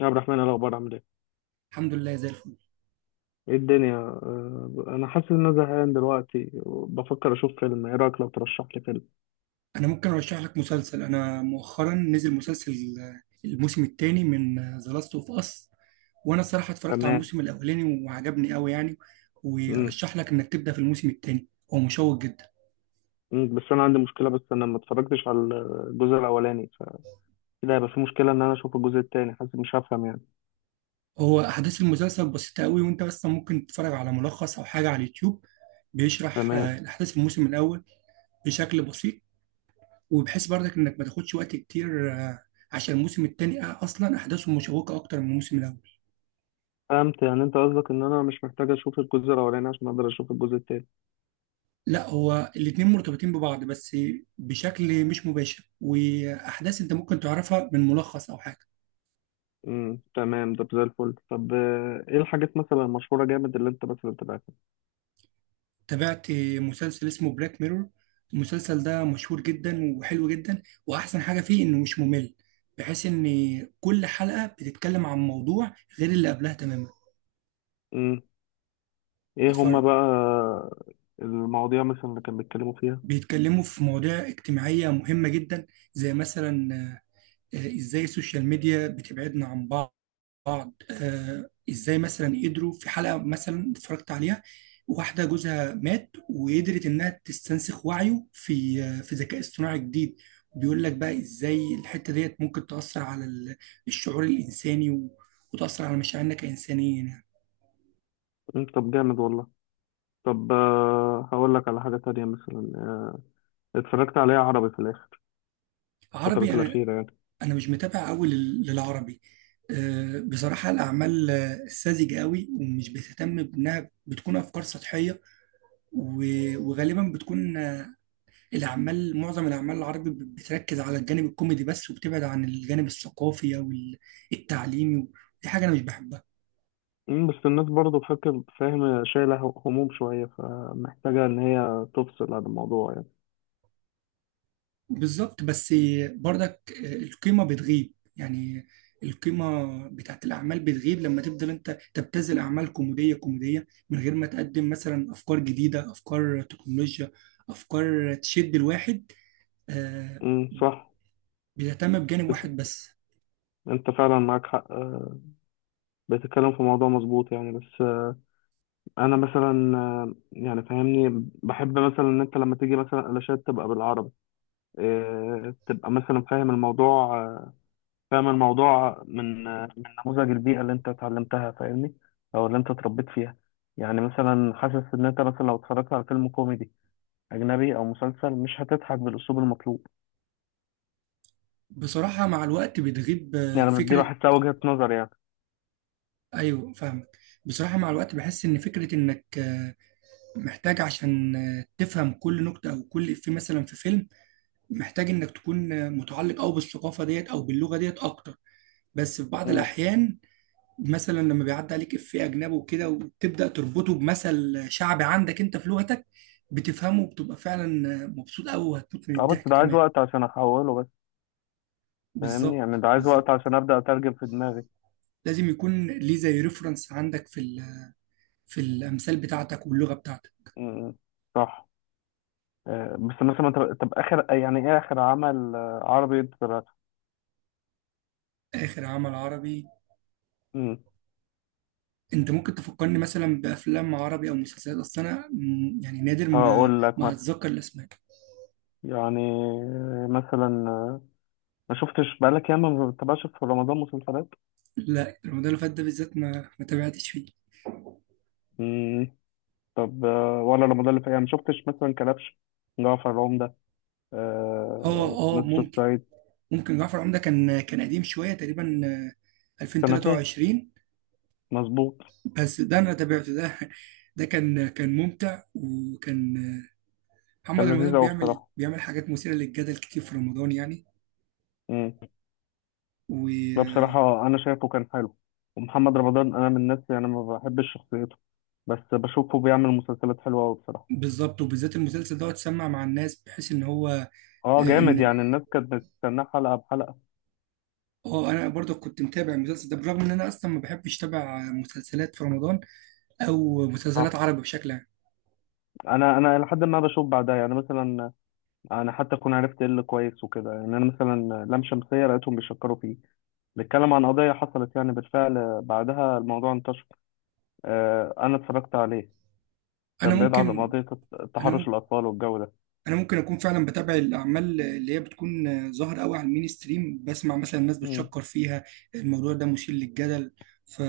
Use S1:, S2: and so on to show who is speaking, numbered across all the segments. S1: يا عبد الرحمن، إيه الأخبار؟ عامل إيه؟
S2: الحمد لله زي الفل.
S1: إيه الدنيا؟ أنا حاسس إن أنا زهقان دلوقتي وبفكر أشوف فيلم. إيه رأيك لو ترشح لي فيلم؟
S2: انا ممكن ارشح لك مسلسل. انا مؤخرا نزل مسلسل، الموسم الثاني من ذا لاست اوف اس. وانا الصراحه اتفرجت على
S1: تمام.
S2: الموسم الاولاني وعجبني قوي يعني.
S1: مم.
S2: وارشح لك انك تبدا في الموسم الثاني. هو مشوق جدا.
S1: مم. بس أنا ما اتفرجتش على الجزء الأولاني، فكده هيبقى في مشكلة إن أنا أشوف الجزء التاني، حاسس مش هفهم يعني.
S2: هو احداث المسلسل بسيطه قوي، وانت بس ممكن تتفرج على ملخص او حاجه على اليوتيوب بيشرح
S1: تمام.
S2: الاحداث في الموسم الاول بشكل بسيط. وبحيث برضك انك ما تاخدش وقت كتير. عشان الموسم الثاني اصلا احداثه مشوقه اكتر من الموسم الاول.
S1: فهمت، يعني أنت قصدك إن أنا مش محتاج أشوف الجزء الأولاني عشان أقدر أشوف الجزء التاني.
S2: لا، هو الاتنين مرتبطين ببعض، بس بشكل مش مباشر، واحداث انت ممكن تعرفها من ملخص او حاجه.
S1: مم. تمام، ده زي الفل. طب إيه الحاجات مثلا المشهورة جامد اللي أنت مثلا تبعتها؟
S2: تابعت مسلسل اسمه بلاك ميرور. المسلسل ده مشهور جدا وحلو جدا، واحسن حاجه فيه انه مش ممل، بحيث ان كل حلقه بتتكلم عن موضوع غير اللي قبلها تماما.
S1: مم. إيه هما
S2: اتفرج.
S1: بقى المواضيع مثلا اللي كانوا بيتكلموا فيها؟
S2: بيتكلموا في مواضيع اجتماعيه مهمه جدا، زي مثلا ازاي السوشيال ميديا بتبعدنا عن بعض. ازاي مثلا قدروا في حلقه مثلا اتفرجت عليها، واحده جوزها مات وقدرت انها تستنسخ وعيه في ذكاء اصطناعي جديد. وبيقول لك بقى ازاي الحته ديت ممكن تاثر على الشعور الانساني وتاثر على مشاعرنا كانسانيين يعني.
S1: مم، طب جامد والله. طب هقول لك على حاجة تانية مثلا. اتفرجت عليها عربي في الآخر،
S2: عربي؟
S1: الفترات
S2: انا
S1: الأخيرة يعني.
S2: انا مش متابع قوي للعربي. بصراحه الاعمال ساذجه قوي ومش بتهتم بانها بتكون افكار سطحيه. وغالبا بتكون. معظم الأعمال العربي بتركز على الجانب الكوميدي بس، وبتبعد عن الجانب الثقافي أو التعليمي. دي حاجة أنا مش بحبها.
S1: مم، بس الناس برضه فاهم شايلة هموم شوية، فمحتاجة إن هي تفصل عن الموضوع يعني.
S2: بالظبط، بس برضك القيمة بتغيب يعني. القيمة بتاعت الأعمال بتغيب لما تفضل أنت تبتذل أعمال كوميدية كوميدية من غير ما تقدم مثلا أفكار جديدة، أفكار تكنولوجيا، أفكار تشد الواحد آه،
S1: مم، صح.
S2: بيهتم بجانب واحد بس.
S1: أنت فعلا معاك حق. بتتكلم في موضوع مظبوط يعني، بس. أنا مثلا يعني فاهمني بحب مثلا إن أنت لما تيجي مثلا علاشات تبقى بالعربي. تبقى مثلا فاهم الموضوع. فاهم الموضوع من نموذج البيئة اللي انت اتعلمتها، فاهمني، او اللي انت اتربيت فيها. يعني مثلا حاسس ان انت مثلا لو اتفرجت على فيلم كوميدي اجنبي او مسلسل، مش هتضحك بالاسلوب المطلوب.
S2: بصراحة مع الوقت بتغيب
S1: يعني دي
S2: فكرة.
S1: بحسها وجهة نظر يعني.
S2: ايوه فاهمك. بصراحه مع الوقت بحس ان فكره انك محتاج عشان تفهم كل نكته او كل افيه مثلا في فيلم، محتاج انك تكون متعلق او بالثقافه ديت او باللغه ديت اكتر، بس في بعض
S1: امم.
S2: الاحيان مثلا لما بيعدي عليك افيه اجنبي وكده وتبدا تربطه بمثل شعبي عندك انت في لغتك، بتفهمه وبتبقى فعلا مبسوط قوي وهتموت من
S1: اه، بس
S2: الضحك
S1: ده عايز
S2: كمان.
S1: وقت عشان احوله بس، فاهمني،
S2: بالظبط
S1: يعني ده عايز وقت
S2: بالظبط.
S1: عشان ابدا اترجم في دماغي.
S2: لازم يكون ليه زي ريفرنس عندك في الامثال بتاعتك واللغه بتاعتك.
S1: امم. صح. بس مثلا، طب اخر، يعني ايه اخر عمل عربي انت تابعته؟
S2: اخر عمل عربي؟
S1: امم.
S2: انت ممكن تفكرني مثلا بافلام عربي او مسلسلات، اصل انا يعني نادر ما
S1: هقول لك
S2: ما
S1: مثلا،
S2: اتذكر الاسماء.
S1: يعني مثلا. ما شفتش بقالك ياما، ما بتتابعش في رمضان مسلسلات؟
S2: لا، رمضان اللي فات ده بالذات ما تابعتش فيه.
S1: مم. طب ولا رمضان اللي فات، يعني ما شفتش مثلا كلبش، جعفر العمدة،
S2: اه اه،
S1: نسر
S2: ممكن.
S1: الصعيد؟
S2: ممكن جعفر العمدة كان قديم شويه تقريبا،
S1: سنتين،
S2: 2023.
S1: مظبوط.
S2: بس ده انا تابعته ده. ده كان ممتع، وكان. محمد
S1: كان لذيذ
S2: رمضان
S1: أوي
S2: بيعمل
S1: بصراحة.
S2: بيعمل حاجات مثيره للجدل كتير في رمضان يعني.
S1: مم. ده بصراحة أنا شايفه كان حلو، ومحمد رمضان أنا من الناس يعني ما بحبش شخصيته، بس بشوفه بيعمل مسلسلات حلوة أوي بصراحة.
S2: وبالظبط وبالذات، المسلسل ده اتسمع مع الناس بحيث ان هو
S1: اه،
S2: آه،
S1: جامد
S2: ان
S1: يعني، الناس كانت بتستناه حلقة بحلقة.
S2: اه، انا برضه كنت متابع المسلسل ده، بالرغم ان انا اصلا ما بحبش اتابع مسلسلات في رمضان او مسلسلات
S1: اه،
S2: عربي بشكل عام.
S1: انا لحد ما بشوف بعدها يعني، مثلا انا حتى اكون عرفت ايه اللي كويس وكده. يعني انا مثلا لام شمسيه لقيتهم بيشكروا فيه، بيتكلم عن قضيه حصلت يعني بالفعل، بعدها الموضوع انتشر. انا اتفرجت عليه،
S2: انا
S1: كان بيدعى
S2: ممكن
S1: قضيه
S2: انا
S1: تحرش
S2: ممكن
S1: الاطفال والجو ده.
S2: انا ممكن اكون فعلا بتابع الاعمال اللي هي بتكون ظاهره قوي على المين ستريم، بسمع مثلا الناس
S1: مم.
S2: بتشكر فيها. الموضوع ده مثير للجدل. ف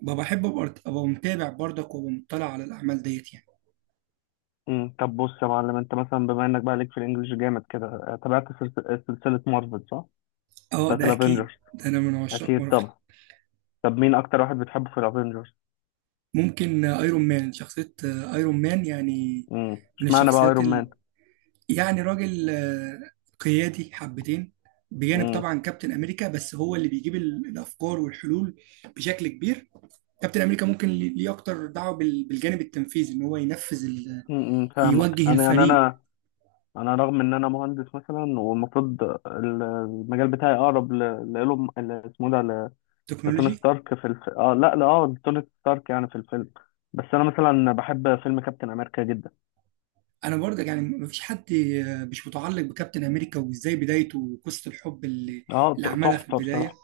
S2: ببقى بحب أبقى متابع برضك، وابقى مطلع على الاعمال ديت يعني.
S1: مم. طب بص يا معلم، انت مثلا بما انك بقى ليك في الانجليش جامد كده، تابعت سلسلة مارفل، صح؟
S2: اه،
S1: بتاعت
S2: ده اكيد،
S1: الافينجرز؟
S2: ده انا من عشاق
S1: اكيد
S2: مارفل.
S1: طبعا. طب مين اكتر واحد بتحبه في الافينجرز؟
S2: ممكن ايرون مان، شخصيه ايرون مان يعني. من
S1: اشمعنى بقى
S2: الشخصيات.
S1: ايرون مان؟
S2: يعني راجل قيادي حبتين، بجانب طبعا كابتن امريكا، بس هو اللي بيجيب الافكار والحلول بشكل كبير. كابتن امريكا ممكن ليه اكتر دعوه بالجانب التنفيذي، ان هو ينفذ
S1: فاهمك
S2: يوجه
S1: انا، يعني
S2: الفريق.
S1: انا رغم ان انا مهندس مثلا، والمفروض المجال بتاعي اقرب لايلون، اسمه ده، لتوني
S2: تكنولوجي.
S1: ستارك في الف... اه لا لا اه لتوني ستارك يعني في الفيلم. بس انا مثلا بحب فيلم كابتن امريكا جدا.
S2: انا برضه يعني مفيش حد مش متعلق بكابتن امريكا، وازاي بدايته وقصه الحب اللي
S1: اه،
S2: اللي عملها في
S1: تحفه
S2: البدايه.
S1: بصراحه.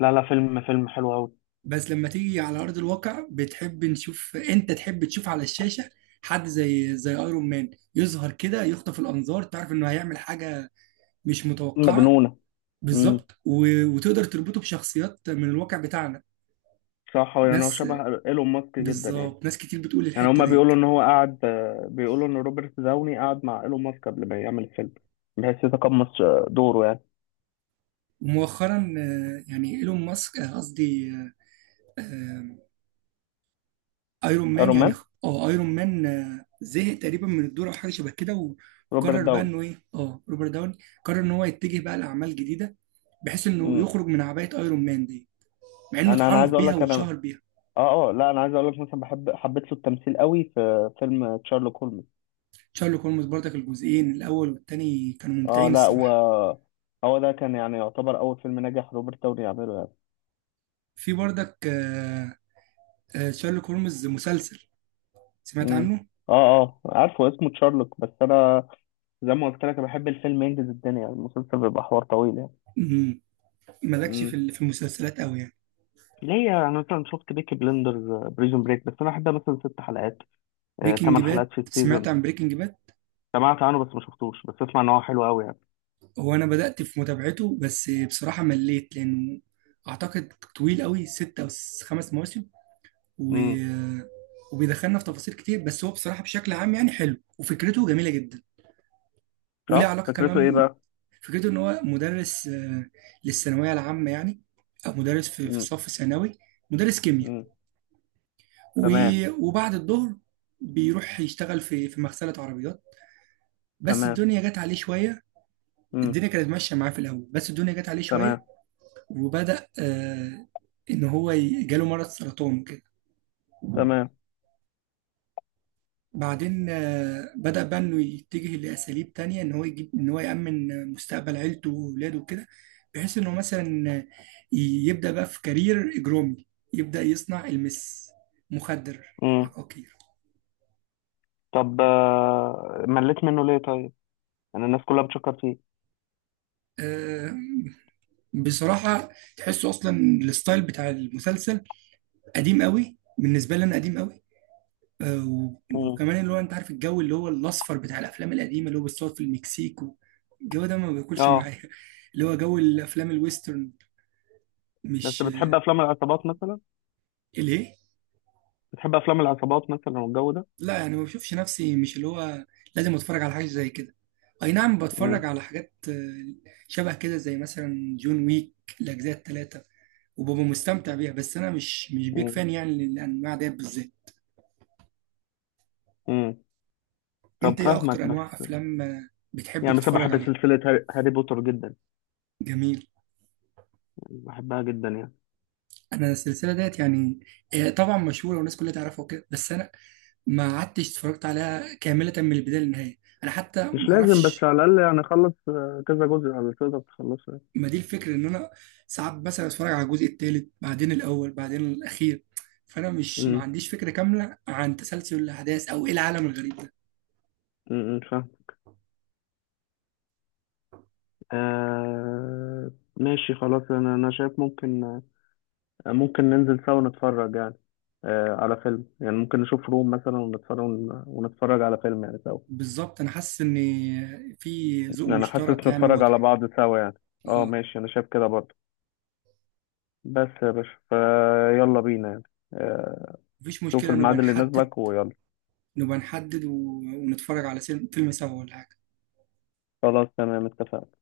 S1: لا، لا، فيلم حلو قوي.
S2: بس لما تيجي على أرض الواقع، بتحب نشوف أنت تحب تشوف على الشاشة حد زي ايرون مان يظهر كده يخطف الأنظار، تعرف إنه هيعمل حاجة مش متوقعة.
S1: مجنونه. امم.
S2: بالظبط. وتقدر تربطه بشخصيات من الواقع بتاعنا.
S1: صح. هو يعني هو
S2: ناس
S1: شبه ايلون ماسك جدا يعني.
S2: بالظبط، ناس كتير بتقول
S1: يعني
S2: الحتة
S1: هما
S2: ديت.
S1: بيقولوا ان هو قعد، بيقولوا ان روبرت داوني قعد مع ايلون ماسك قبل ما يعمل الفيلم، بحيث يتقمص دوره يعني.
S2: ومؤخرا يعني ايلون ماسك، قصدي آه، ايرون مان،
S1: ايرون
S2: يعني
S1: مان.
S2: اه ايرون مان زهق تقريبا من الدور او حاجه شبه كده،
S1: روبرت
S2: وقرر بقى
S1: داوني.
S2: انه ايه، اه، روبرت داوني قرر ان هو يتجه بقى لاعمال جديده، بحيث انه
S1: امم
S2: يخرج من عبايه ايرون مان دي، مع انه
S1: انا عايز
S2: اتعرف
S1: اقول
S2: بيها
S1: لك، انا
S2: واتشهر بيها.
S1: اه، اه، لا، انا عايز اقول لك مثلا، حبيت له التمثيل قوي في فيلم تشارلوك هولمز.
S2: شارلوك هولمز برضك، الجزئين الاول والتاني كانوا
S1: اه،
S2: ممتعين
S1: لا، و
S2: الصراحه.
S1: هو ده كان، يعني يعتبر اول فيلم ناجح روبرت داوني يعمله يعني.
S2: في برضك شارلوك هولمز مسلسل، سمعت
S1: امم.
S2: عنه.
S1: اه، اه، عارفه اسمه تشارلوك، بس انا زي ما قلت لك، انا بحب الفيلم ينجز الدنيا، المسلسل بيبقى حوار طويل يعني.
S2: مم. مالكش في
S1: امم
S2: ال- في المسلسلات قوي يعني.
S1: ليا انا مثلا شفت بيكي بلندرز، بريزون بريك، بس انا احبها مثلا 6 حلقات،
S2: بريكنج
S1: تمن
S2: باد،
S1: حلقات في
S2: سمعت
S1: السيزون.
S2: عن بريكنج باد.
S1: سمعت عنه بس ما شفتوش، بس اسمع ان هو حلو قوي يعني.
S2: هو انا بدأت في متابعته، بس بصراحة مليت لانه اعتقد طويل قوي، ستة او خمس مواسم و...
S1: امم.
S2: وبيدخلنا في تفاصيل كتير، بس هو بصراحة بشكل عام يعني حلو، وفكرته جميلة جدا، وليه
S1: صح،
S2: علاقة
S1: فكرته ايه
S2: كمان.
S1: بقى؟
S2: فكرته ان هو مدرس للثانوية العامة يعني، او مدرس في
S1: امم.
S2: صف ثانوي، مدرس كيمياء
S1: امم.
S2: و...
S1: تمام.
S2: وبعد الظهر بيروح يشتغل في مغسلة عربيات، بس
S1: تمام.
S2: الدنيا جت عليه شوية.
S1: مم.
S2: الدنيا كانت ماشية معاه في الأول، بس الدنيا جت عليه شوية.
S1: تمام.
S2: وبدأ إن هو جاله مرض سرطان كده.
S1: تمام.
S2: بعدين بدأ بقى إنه يتجه لأساليب تانية، إن هو يجيب، إن هو يأمن مستقبل عيلته وولاده وكده، بحيث إنه مثلا يبدأ بقى في كارير إجرامي، يبدأ يصنع مخدر،
S1: امم
S2: عقاقير.
S1: طب مليت منه ليه طيب؟ يعني الناس كلها بتشكر فيه.
S2: آه، بصراحة، تحسه أصلا الستايل بتاع المسلسل قديم قوي بالنسبة لي، أنا قديم قوي و-
S1: امم.
S2: وكمان اللي هو انت عارف الجو اللي هو الاصفر بتاع الافلام القديمه، اللي هو بتصور في المكسيك، الجو ده ما بياكلش
S1: اه،
S2: معايا اللي هو جو الافلام الويسترن،
S1: بس
S2: مش
S1: بتحب
S2: آه،
S1: افلام العصابات مثلا؟
S2: ليه؟
S1: بتحب افلام العصابات مثلا والجو ده؟
S2: لا، يعني ما بشوفش نفسي، مش اللي هو لازم اتفرج على حاجه زي كده. اي نعم،
S1: امم.
S2: بتفرج على حاجات شبه كده زي مثلا جون ويك، الاجزاء الثلاثه، وببقى مستمتع بيها، بس انا مش بيك
S1: امم.
S2: فان يعني للانواع ديت بالذات.
S1: امم طب
S2: انت ايه اكتر
S1: فاهمك
S2: انواع
S1: بس.
S2: افلام بتحب
S1: يعني بس
S2: تتفرج
S1: بحب
S2: عليها؟
S1: سلسلة هاري بوتر جدا،
S2: جميل.
S1: يعني بحبها جدا يعني.
S2: انا السلسله ديت يعني طبعا مشهوره والناس كلها تعرفها وكده، بس انا ما قعدتش اتفرجت عليها كامله من البدايه للنهايه، انا حتى
S1: مش
S2: ما
S1: لازم، بس
S2: اعرفش.
S1: على الأقل يعني أخلص كذا جزء على تقدر تخلصه يعني.
S2: ما دي الفكره، ان انا ساعات مثلا اتفرج على الجزء الثالث بعدين الاول بعدين الاخير، فانا مش ما
S1: امم.
S2: عنديش فكره كامله عن تسلسل الاحداث او ايه العالم الغريب ده.
S1: أمم، فاهم. آه، ماشي خلاص. أنا شايف ممكن، ننزل سوا نتفرج يعني، على فيلم يعني، ممكن نشوف روم مثلا ونتفرج، على فيلم يعني سوا.
S2: بالظبط. انا حاسس ان في ذوق
S1: يعني انا حاسس
S2: مشترك يعني
S1: نتفرج على
S2: واضح.
S1: بعض سوا يعني. اه،
S2: اه،
S1: ماشي، انا شايف كده برضه. بس يا باشا، فيلا بينا يعني. آه،
S2: مفيش
S1: شوف
S2: مشكله، نبقى
S1: الميعاد اللي
S2: نحدد.
S1: يناسبك ويلا.
S2: نبقى نحدد، ونتفرج على فيلم سوا ولا حاجه.
S1: خلاص، تمام، اتفقنا.